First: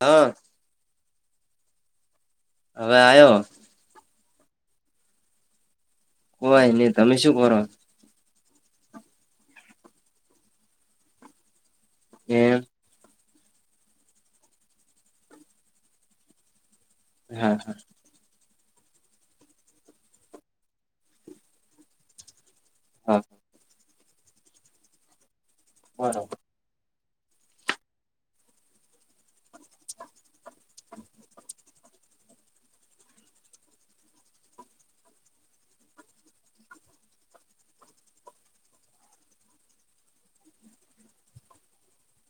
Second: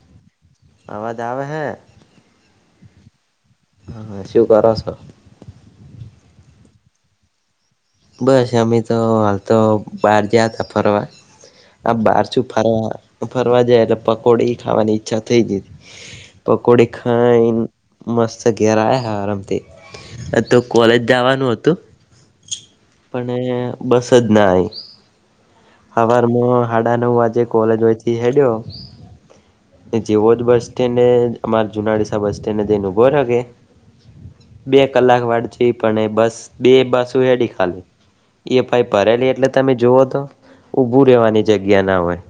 હ અવાજ આવે હૈ હવે આયો હા શું કરો છો હું કાયની તમે શું કરો બસ અમે તો હાલ તો બહાર જયા તા ફરવા આ બાર શું એમ ફરવા ફરવા જાય એટલે પકોડી ખાવાની ઈચ્છા થઈ જઈ પકોડી ખાઈ હા ન મસ્ત ઘેર આયા આરામથી તો કોલેજ જવાનું હતું હા પને બસ જ ના આયી બરોબર હવાર મા હાડા નવ વાજે કોલેજ હોયથી હેડયો જેવો જ બસ સ્ટેન્ડને અમાર જુનાડીસા બસ સ્ટેન્ડને જઈને ઉભો ર કે બે કલાક વાળ જોયું પણ એ બસ બે બસ હેડી ખાલી એ ભાઈ ભરેલી એટલે તમે જોવો તો ઊભું રહેેવાની જગ્યા ના હોય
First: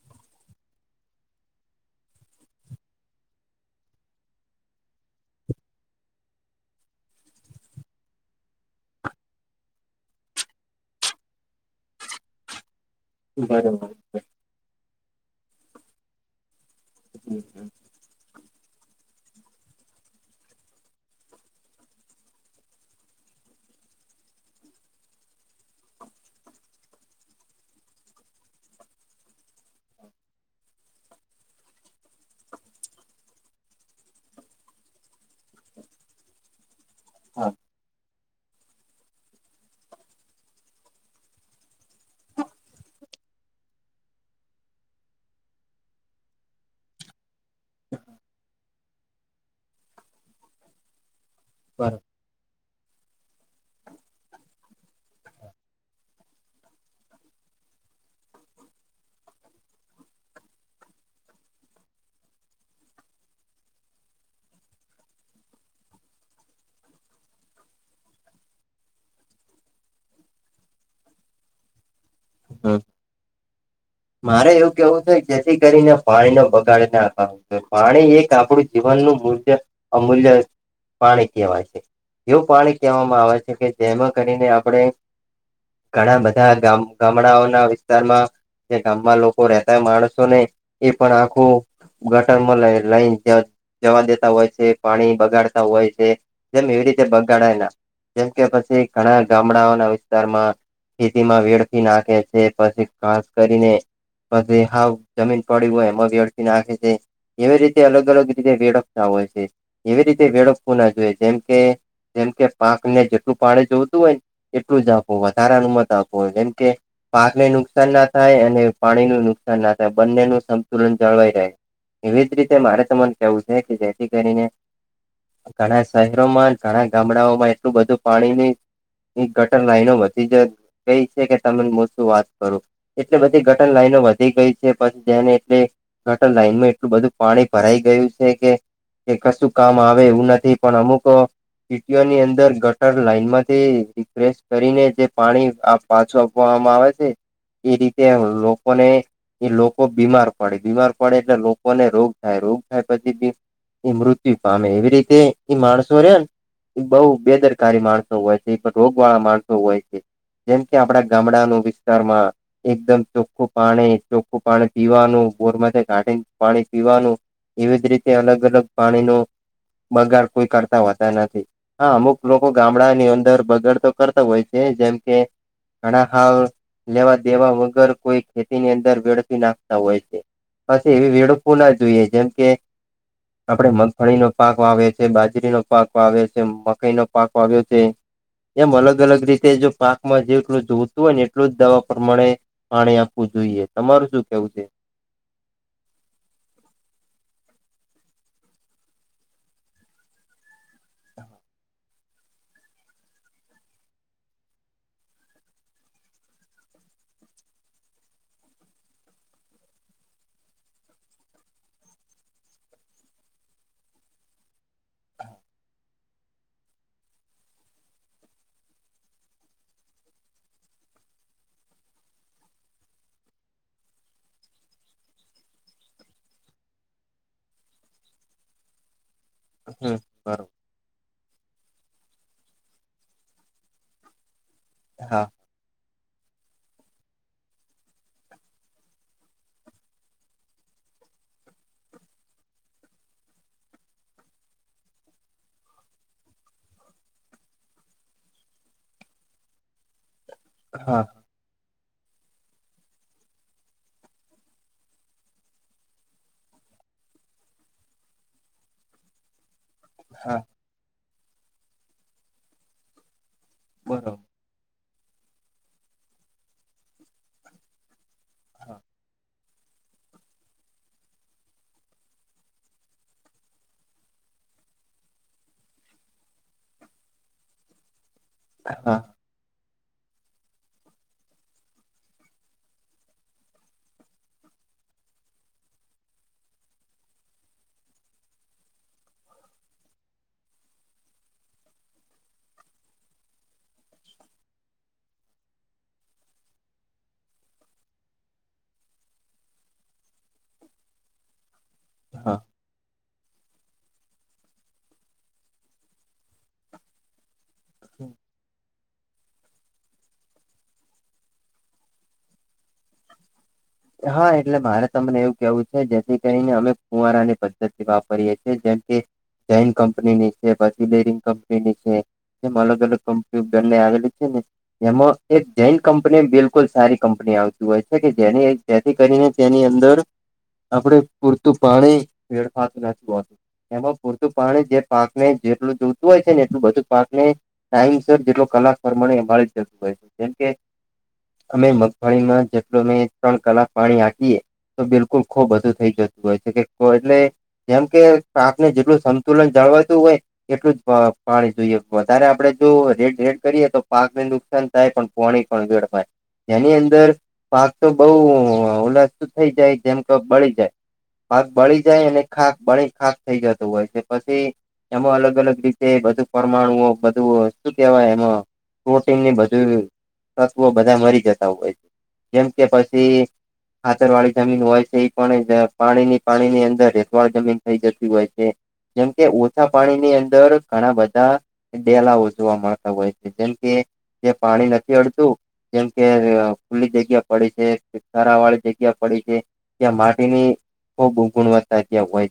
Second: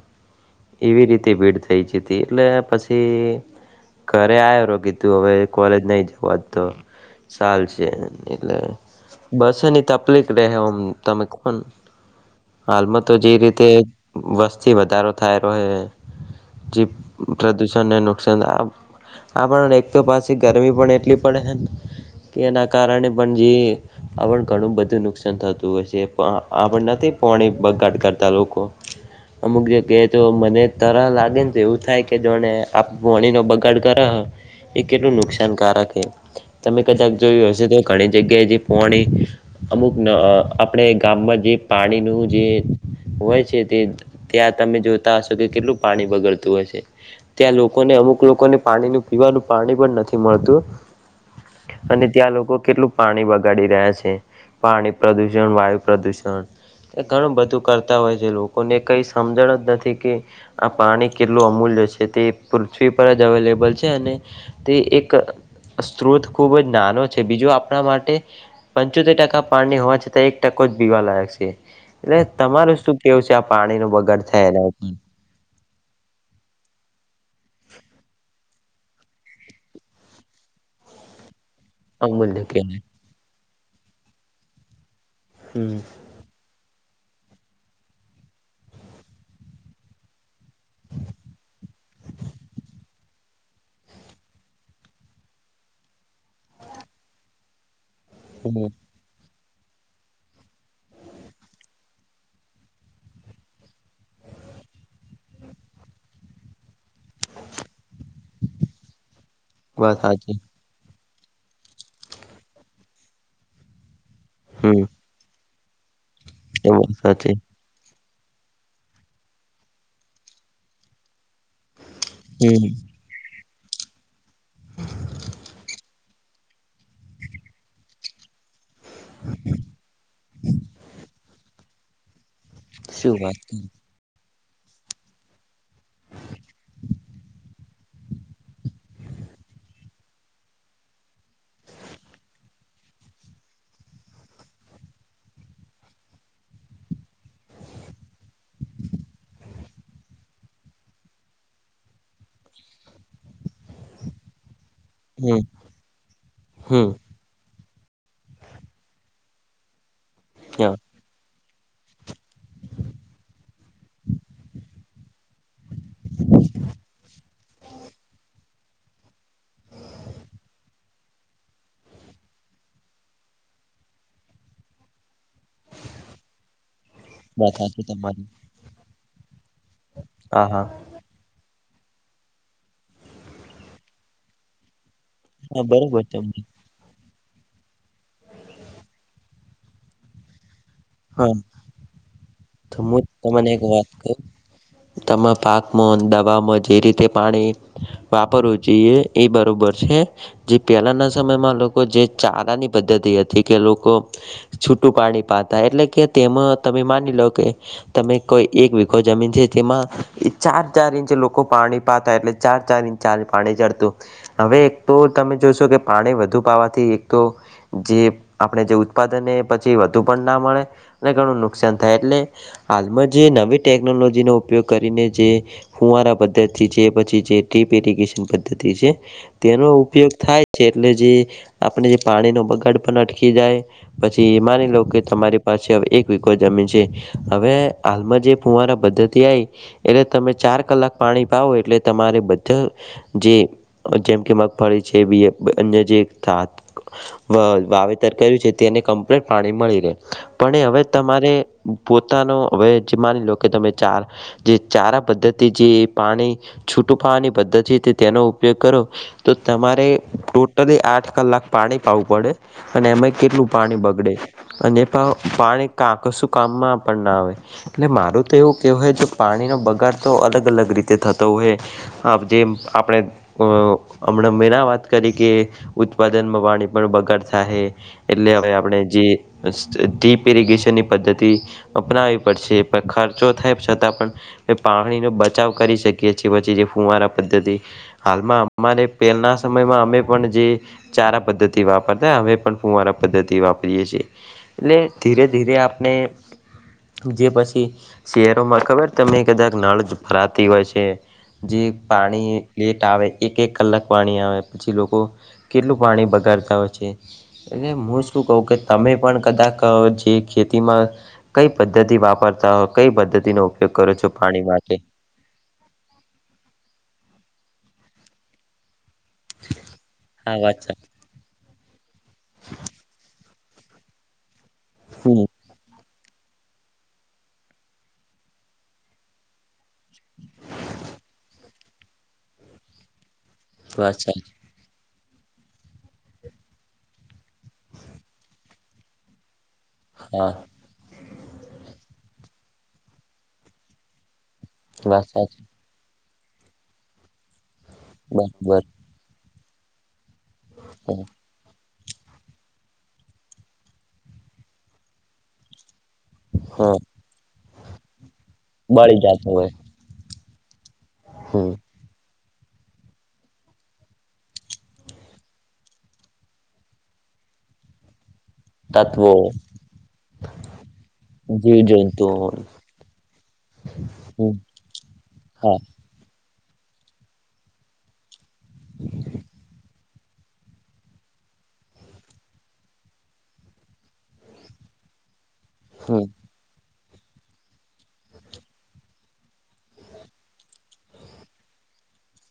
એવી રીતે ભીડ થઈ હતી એટલે પછી ઘરે આયા રોગી તું હવે કોલેજ નહી જવા જ તો ચાલ છે એટલે બસની તકલીફ રહે આમ [unintelligible] હાલમાં તો જે રીતે વસ્તી વધારો થાય રોહે જે પ્રદૂષણ ને નુકસાન આ આ પણ એક તો પાછી ગરમી પણ એટલી પડે છે કે એના કારણે પણ જે આપણ ઘણું બધું નુકસાન થતું હોય છે આપન નથી પોણી બગાડ કરતા લોકો અમુક જગ્યાએ તો મને તર લાગે ને તો એવું થાય કે જાને વણી નો બગાડ કરો એ કેટલું નુકસાનકારક છે તમે કદાક હા જોયું હશે તો ઘણી જગ્યાએ જે પોણી અમુક આપણે ગામમાં જે પાણી નું જે હોય છે તે ત્યાં તમે જોતા હશો કે કેટલું પાણી બગડતું હશે. ત્યાં લોકોને અમુક લોકોને પાણીનું પીવાનું પાણી પણ નથી મળતું અને બરોબર ત્યાં લોકો કેટલું પાણી બગાડી રહ્યા છે. પાણી પ્રદુષણ, વાયુ પ્રદૂષણ એ ઘણું બધું કરતા હોય છે. લોકોને કઈ સમજણ જ નથી કે આ પાણી કેટલું અમૂલ્ય છેતે પૃથ્વી પર જ અવેલેબલ છે અને તે એક સ્ત્રોત ખૂબ જ નાનો છે. બીજો આપણા માટે પંચોતેર ટકા પાણી હોવા છતાં એક ટકો જ પીવા લાયક છે. એટલે તમારું શું કેવું છે આ પાણી નું બગડ થાય મારે એના એવું ઉપર? કેવું છે જેથી કરીને પાણી નો બગાડને પાણી એક આપણું જીવનનું મૂળ્ય અમૂલ્ય પાણી કેવાય છે. અમૂલ્ય એવું પાણી કેવાય કહેવામાં આવે છે કે જેમાં કરીને આપણે હમ. ઘણા બધા ગામ ગામડાઓના વિસ્તારમાં જે ગામમાં લોકો રહેતા માણસોને એ પણ આખું ગટરમાં લ લાઈન છે. જવા દેતા હોય છે, પાણી બગાડતા હોય છે. જેમ એવી રીતે બગાડાયના જેમ કે હમ પછી ઘણા ગામડાઓના વિસ્તારમાં ખેતીમાં વેડ [unintelligible] નાખે છે પછી ખાસ કરીને પછી હાવ જમીન પડી હોય એમાં વેડફી નાખે છે. એવીરીતે અલગ અલગ રીતે વેળપતા હોય છે. વાત એવી રીતે સાચી વેળ ના જોઈએ જેમકે જેમ કે પાકને જેટલું પાણી જોતું હોય ને હમ એટલું જ આપવા સારા ન મત આપોય જેમ કે એ વાત સાચી પાકને નુકસાન ના થાય અને પાણી નું નુકસાન ના થાય બંને નું સંતુલન જળવાઈ રહે. એવી જ રીતે મારે તમને એવું છે કે જેથી કરીને ઘણા શહેરોમાં ઘણા ગામડાઓમાં એટલું બધું પાણીની એ ગટર લાઈનોમાંથી જ કઈ છે કે તને મો શું વાત કરું શું એટલે વાત બધી કરી. ગટર લાઈનો વધી ગઈ પછી જેને એટ ગટર લાઈનમાં એટલું બધું પાણી ભરાઈ ગયું છે કે કે કશું કામ આવે એવું નથી પણ અમુક સીટીઓની અંદર ગટર લાઈન માંથી રિફ્રેેશ કરીને જે પાણી આપ પાછું આપવામાં આવે છે. એ રીતે લોકોને એ લોકો બીમાર પડે. બીમાર પડે એટલે લોકોને રોગ થાય રોગ થાય પછી, તે એ મૃત્યુ પામે. એવી રીતે હમ એ માણસો રેને હમ એ બહુ બેદર કારી માણસો હોય છે, રોગ વાળા માણસો હોય છે. જેમ હા, કે આપડા ગામડાનું વિસ્તારમાં એકદમ ચોખ્ખું પાણી, ચોખ્ખું પાણી પીવાનું બોરમાંથી કાઢીને પાણી પીવાનું એવી જ રીતે અલગ અલગ પાણીનું બગાડ કોઈ કરતા હોતા નથી. હા અમુક લોકો ગામડા ની અંદર બગડતો કરતા હોય છે, જેમ કે ઘણા ખાવ લેવા દેવા વાત સાચી વગર કોઈ તમારી ખેતીની અંદર વેડફી નાખ હોય છે. હા હા [inaudible] એવી વેડફૂંના જોઈએ જેમ કે આપડે મગફળીનો પાક વાવે બાજરીનો હા પાક બરોબર આવે તમને છે મકાઈ નો પાક વાવ્યો છે. એમ અલગ અલગ રીતે જો પાકમાં જેટલું જો જોતું હોય ને હા એટલું જ દવા પ્રમાણે તો પાણી હું આપવું તમને એક જોઈએ વાત કહ તમારું શું કેવું છે. તમા પાકમાં દવામાં જે રીતે પાણી. વાપરવું જોઈએ એ બરોબર છે. જે પહેલાંના સમયમાં લોકો જે ચારાની પદ્ધતિ હતી કે લોકો છૂટું પાણી પાતા એટલે કે તેમાં તમે માની લો કે તમે કોઈ એક વીઘો જમીન છે તેમાં ચાર ચાર ઇંચ લોકો પાણી પાતા એટલે ચાર ચાર ઇંચ [unintelligible] પાણી ચડતું હવે એક તો તમે જોશો કે પાણી વધુ પાવાથી એક તો જે આપણે જે ઉત્પાદન પછી વધુ પણ ના મળે ને ઘણું નુકસાન થાય એટલે હાલમાં જે નવી ટેકનોલોજીનો ઉપયોગ કરીને જે. હુંવારા પદ્ધતિ જે પછી જે ટ્રીપ રીગેશન પદ્ધતિ છે. તેનો હમ ઉપયોગ થાય બરોબર છે. એટલે જે આપણે જે પાણીનો બગાડ પણ અટકી જાય પછી એ માની લો કે હા તમારી. પાછી હવે એક વિઘો જમીન છે. હવે હાલમાં જે ફુવારા પદ્ધતિ આવી. એટલે તમે ચાર કલાક પાણી પાવો એટલે તમારે બધા. જે જેમ કે મગફળી છે. અન્ય જે? વાવેતર કર્યું છે. તેને કમ્પ્લીટ પાણી મળી રહે પણ એ હવે હા તમારે પોતાનો હવે જે માની લો કે તમે ચાર. જે ચારા પદ્ધતિ જે પાણી છૂટું પાાવાની પદ્ધતિ તેનો ઉપયોગ કરો. તો તમારે. હા ટોટલી આઠ કલાક પાણી પાવું પડે અને એમાં કેટલું પાણી બગડે બરોબર અને. પાણી કાકસું કામમાં પણ ના આવે એટલે મારું. તો એવું હા કહેવવાય તો પાણીનો બગાડ તો અલગ અલગ રીતે થતો હોય જે આપણે. અ હમણાં મેં ના વાત કરી કે ઉત્પાદનમાં પાણી પણ બગાડ થાય. એટલે હવે આપણે હા જે ડીપ ઇરગેશનની પદ્ધતિ. અપનાવી પડશે પણ ખર્ચો થાય છતાં પણ. પાણીનો બચાવ કરી શકીએ છીએ છે પછી જે ફુવારા પદ્ધતિ. હાલમાં અમારે પહેલાના સમયમાં અમે પણ જે. ચારા પદ્ધતિ વાપરતા હવે પણ ફુંવારા પદ્ધતિ વાપરીએ છીએ. એટલે ધીરે ધીરે આપણે. જે પછી શહેરોમાં ખબર તમને કદાચ નળ ભરાતી હોય છે. જે હા પાણી લેટ આવે આવે. એક એક કલાક પાણી આવે પછી લોકો કેટલું પાણી બગાડતા હોય છે. એટલે હું શું કવ કે તમે પણ કદાચ જે ખેતીમાં. કઈ પદ્ધતિ વાપરતા હોય કઈ પદ્ધતિ નોક. હા એટલે મારે. તમને એવું કેવું છે જેથી કરીને અમે કુંવારાની પદ્ધતિ વાપરીએે છીએ જેમ કે. જન કંપની હા છે. વાત પછી બેરિંગ કંપની. એ અલગ અલગ કંપ્યુ બને આવેલી છે. ને એમાં સાચી એક. જૈન કંપની બિલકુલ સારી કંપની આવતી હોય છે. કે જેને. તેથી કરીને તેની અંદર આપણે પૂરતું પાણી ફેડફાતું ના હતું. એમાં વાત પૂરતું સાચી પાણી જે. પાક ને જેટલું જોતું હોય છે. ને એટલું બધું પાક ને ટાઈમ સર જેટલો કલાક પ્રમાણેરે. હા મ કે અમે મગફળીમાં જેટલો ત્રણ. કલાક પાણી આપીએ તો વાત બિલકુલ સાચી ખૂબ બધું થઈ જતું હોય છે. કે એટલે જેમ કે બરોબર પાકને જેટલું સંતુલન જાળવાતું હોય એટલું જ. પાણી જોઈએ વધારે આપડે જો રેડ રેડ કરીએ તો પાકને નુકસાન થાય પણ પાણી પણ વેડફાય. એની હા અંદર પાક તો બઉુ બળી ઉલાસ જતું હોય થઈ જાય જેમ કે બળી જાય. પાક હમ બળી જાય અને ખાક બળ ખાક થઈ જતું હોય છે પછી. એમાં અલગ અલગ રીતે બધું પરમાણુ બધું શું કેવાય એમાં. તત્વો પ્રોટીનની બધું તત્વો બધા મરી જતા હોય છે. તો જેમ કે પછી ખાતર વાળી જમીન હોય છે ઈ પણ એ હા જ પાણી ની પાણી ની અંદર રેતવાડ જમીન થઈ જતી હોય છે જેમકે ઓછા પાણી ની અંદર ઘણા બધા. ડેલાઓ જોવા મળતા હોય છે. જેમ કે જે પાણી નથી અડતું. જેમ હમ કે ખુલ્લી જગ્યા. પડી છારા વાળી જગ્યા પડી છે. ત્યાં માટીની. ખૂબ ખૂબ ગુણવત્તા ત્યાં હોય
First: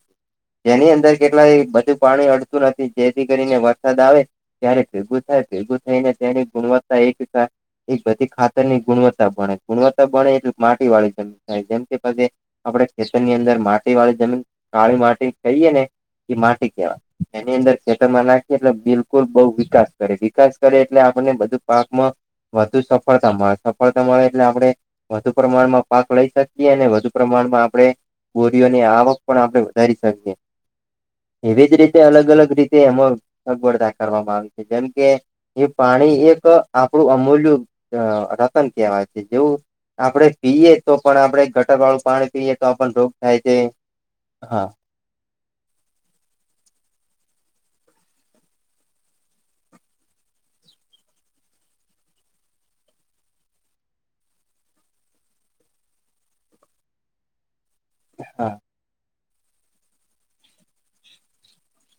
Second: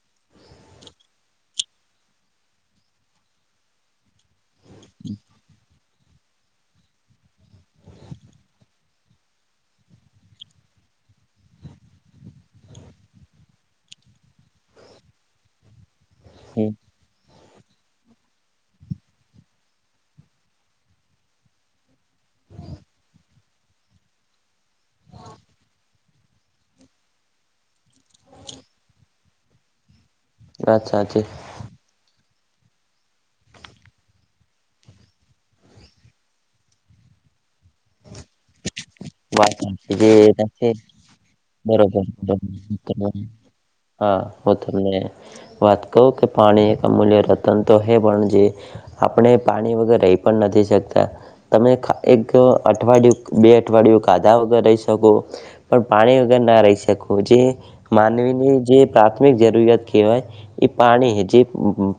જેની અંદર કેટલાય બધું પાણી અડતું નથી જેથી કરીને વરસાદ આવે ક્યારે ભેંગું થાય ભેગું એને તેની ગુણવત્તા એક એ બધી ખાતર ની ગુણવત્તા ભણે ગુણવત્તા બળે એટલે માટી વાળું થાય જેમ કે પછી આપડે ખેતર ની અંદર માટી વાળી જમીન કાળી માટી કહીએને એ માટી કહેવાય. એની અંદર ખેતરમાં નાખીએ એટલે બિલકુલ બહુ વિકાસ કરે વિકાસ કરે એટલે આપણને બધું પાકમાં વધુ સફળતા મળે સફળતા મળે એટલે આપડે વધુ પ્રમાણમાં પાક લઈ શકીએ અને વધુ પ્રમાણમાં આપડે બોરીઓની આવક પણ આપડે વધારી શકીએ વાત સાચી. એવી જ રીતે અલગ અલગ રીતે એમાં અગવડતા કરવામાં આવે છે જેમ કે એ પાણી એક આપડું અમૂલ્યુ રતન કહેવાય. વાત જેવું આપડે જે નથી પીએ તો પણ આપડે ગટર વાળું બરોબર પાણી પીએ તો આપણ રોગ બરોબર થાય છે. હા હું તમને વાત કહું કે પાણી એક અમૂલ્ય રતન તો હે પણ જે આપણે પાણી વગર રહી પણ નથી શકતા. તમે ખ એક અઠવાડિયું બે અઠવાડિયું ખાધા વગર રહી શકો પણ પાણી વગર ના રહી શકો જે હા માનવીની જે પ્રાથમિક જરૂરિયાત કહેવાય એ પાણી જે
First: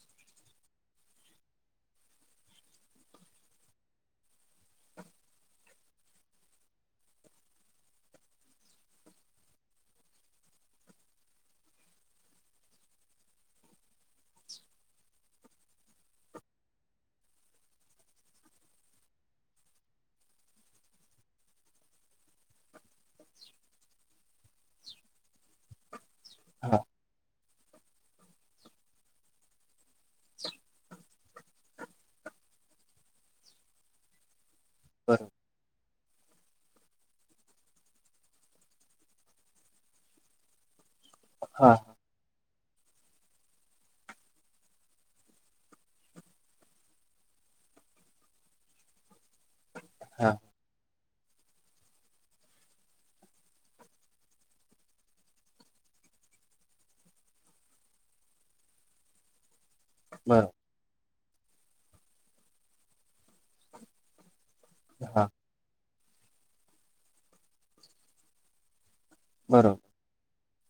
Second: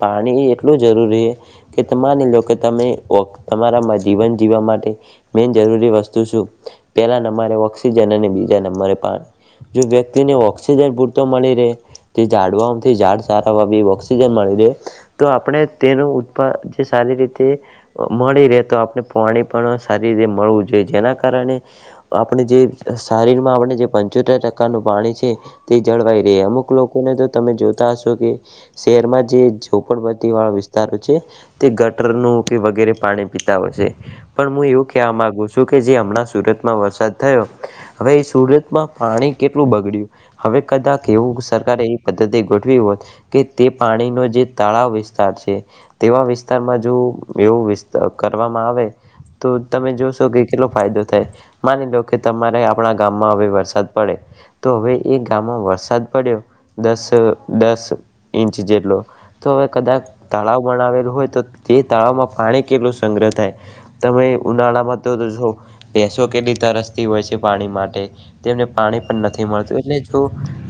પાણી એટલું જરૂરી હે કે માની લો કે તમે ઓક તમારામાં જીવન જીવવા માટે મેન જરૂરી વસ્તુ શું પેલા નંબરે ઓક્સિજન અને બીજા નંબરે પાણી જો વ્યક્તિને ઓક્સિજન પૂરતો મળી રહે તે ઝાડવા ઓમથી ઝાડ સારા વાવી ઓક્સિજન મળી રે તો આપડે તેનું ઉત્પા જે સારી રીતે મળી રે તો આપડે પોણી પણ સારી રીતે મળવું જોઈએ જેના કારણે આપડે જે શારીર માં આપણે જે પંચોતેર ટકાનું પાણી છે તે જળવાઈ રે અમુક હા લોકોને તો તમે જોતા હશો કે શેહરમાં જે ઝોપડપટી વાળા વિસ્તારો છે તે ગટરનું કે વગેરે પાણી પીતા હોય છે પણ મુ એવું કે કેઆ બરોબર માગુ છું કે જે હમણા સુરત માં વરસાદ થયો હવે એ સુરતમાં પાણી કેટલું બગડ્યું હવે કદાક એવું હા સરકારે પદ્ધતિ ગોઠવી હોત કે તે પાણીનો જે તળાવ વિસ્તાર છે. તેવા વિસ્તારમાં જો એવું વિસ્ત કરવામાં આવે તો તમે જોશો હા કે કેટલો ફાયદો થાય. માની લો કે તમારે આપણા ગામમાં હવે વરસાદ પડે તો હવે એ ગામમાં વરસાદ પડ્યો દસ દસ ઇંચ જેટલો તો હવે કદાક બરોબર તળાવ બનાવેલું હોય તો તે તળાવમાં પાણી કેટલું સંગ્રહ થાય તમે ઉનાળામાં હા તરો છો તો કેટલી તરસતી હોય છે પાણી માટે તેમને પાણી પણ નથી બરોબર મળતું એટલે તો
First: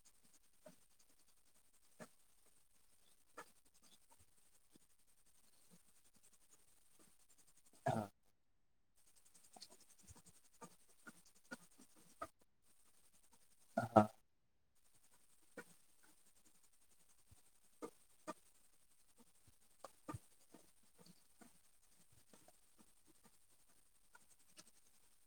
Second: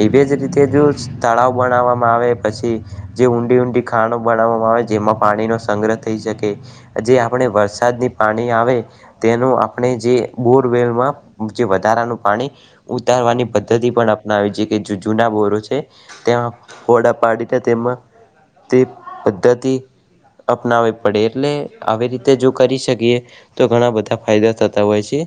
એવી જ રીતે જો તળાવ બનાવવામાં આવે પછી જે ઊંડી ઊંડી ખાણો બનાવવામાં આવે જેમાં પાણી નો સંગ્રહ થઈ શકે જે આપણે વરસાદની પાણી આવે તેનું આપણે જે બોરવેલમાં જે વધારાનું પાણી ઉતારવાની પદ્ધતિ હા પણ અપનાવે જે કે જુ-જૂના બોરો છે ત્યાં ફોડા પાડીને તેમાં તે પદ્ધતિ. અપનાવવી પડે એટલે આવી રીતે જો કરી શકીએ તો ઘણા બધા ફાયદા થતા હોય છે.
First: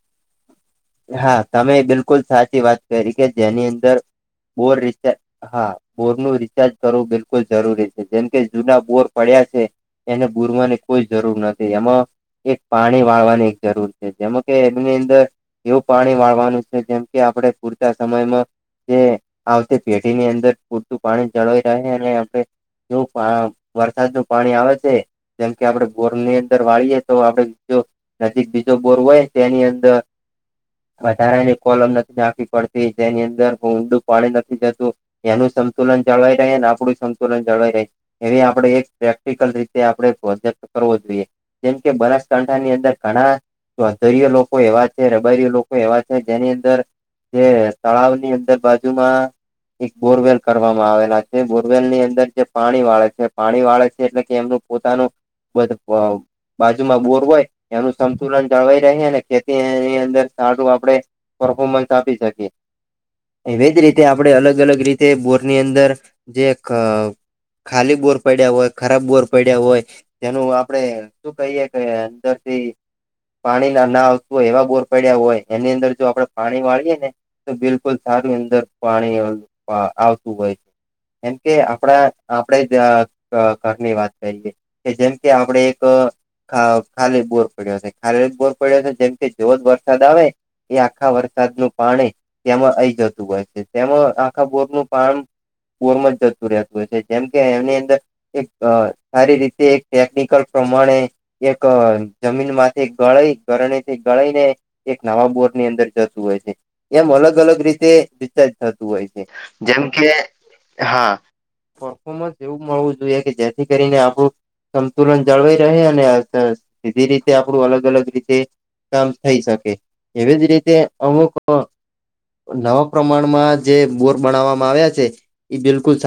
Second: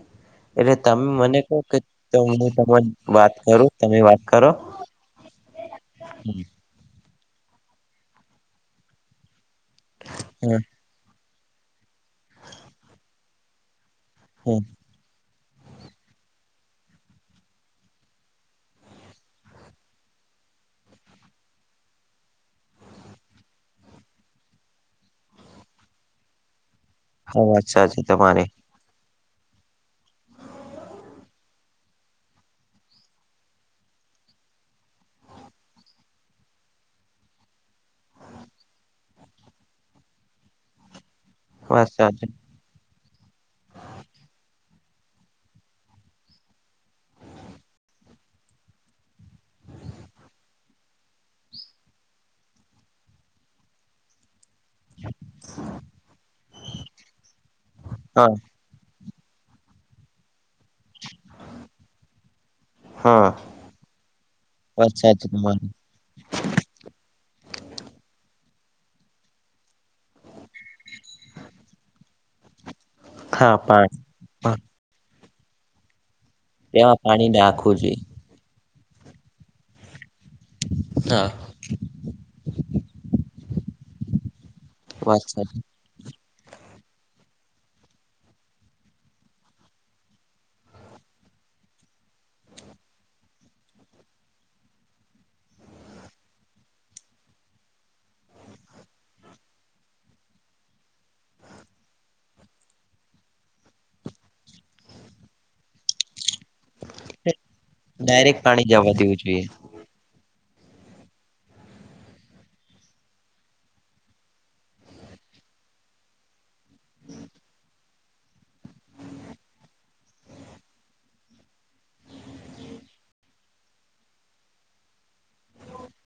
એટલે તમે મને હા કહો તમે કે તો બિલકુલ હું સાચી વાત તમારી કરી કે વાત જેની કરું અંદર તમે વાત કરો બોર રીચાર હા પૂર્ણ રિચાર્જ. કરવું બિલકુલ જરૂરી છે, જેમ કે જૂના બોર પડ્યા છે એને હમ પુરવાની. કોઈ જરૂર નથી એમાં. એક પાણી વાળવાની એક જરૂર છે, જેમાં કે હમ એમની અંદર એવું પાણી વાળવાનું છે, જેમ કે આપણે પૂરતા સમયમાં જે આવતી પેઢીની અંદર પૂરતું પાણી જળવાઈ રહે, અને આપણે જો વરસાદ નુ પાણી આવે છે, જેમ આપડે ગોરની અંદર વાળીએે તો આપડે હા વાત સાચી નજીક તમારી બીજો બોર હોય ને, તેની અંદર વધારાની કોલમ નથી નાખવી પડતી, જેની અંદર ઊંડું પાણી નથી જતું એનું સંતુલન જળવાઈ રહે અને આપડું સંતુલન જળવાઈ રહે છે. એવી આપણે એક પ્રેક્ટિકલ રીતે, આપણે પ્રોજેક્ટ કરવો જોઈએ. જેમ વાત કે સાચી બનાસકાંઠા ની અંદર ઘણા ચૌધર્ય લોકો એવા રબરી લોકો એવા છે, જેની અંદર જે તળાવની અંદર બાજુમાં એક બોરવેલ કરવામાં આવેલા છે. બોરવેલ ની અંદર જે પાણી વાળે છે, પાણી વાળે છે એટલે કે એમનું પોતાનું બાજુમાં બોર હોય, એનું હા સંતુલન જળવાઈ રહે અને ખેતી એની અંદર સારું આપણે પરફોમન્સ આપી શકીએ. હા એવી જ રીતે આપણે અલગ અલગ વાત રીતે સાચી બોરની તમારી અંદર જે ખાલી બોર પડ્યા હોય, ખરાબ બોર પડ્યા હોય. જેનું આપડે શું કહીએ કે, અંદરથી પાણી ના ના આવતું હોય, એવા બોર પડ્યા હોય એની અંદર જો આપણે પાણી તેમાં વાળીએે ને, પાણી તો નાખવું બિલકુલ જોઈએ સારું અંદર પાણી આવ આવતુ હોય છે હા એમ કે, આપણા આપણે જ ઘરની વાત કરીએ કે વાત જેમકે, સાચી આપણે એક ખાલી બોર પડ્યો છે. ખાલી એક બોર પડ્યો છે, જેમકે જોર યાદ આવે. એ આખા વરસાદનું પાણી તેમાં આઈ જતું હોય છે. તેમાં આખા બોરનું પાણી બોર મા જ જતું રહેતું હોય છે, જેમ કે એમની અંદર એક સારી રીતે, એક ટેકનિકલ પ્રમાણે એક જમીન માંથી ગળાઈ ગરણીથી ગળાઈ ને એક નવા બોર્ડ ની અંદર જતું હોય છે. એમ અલગ અલગ રીતે ડાયરેક્ટ રિચાર્જ પાણી થતું જવા હોય દેવું છે જોઈએ જેમ કે, હા, પરફોમન્સ એવું મળવું જોઈએ કે જેથી કરીને આપડું સંતુલન જળવાઈ રહે અને સીધી રીતે આપડું અલગ અલગ રીતે કામ થઈ શકે, એવી જ રીતે અમુક નવા પ્રમાણમાં જે બોર બનાવામાં આવ્યા છે, એ બિલકુલ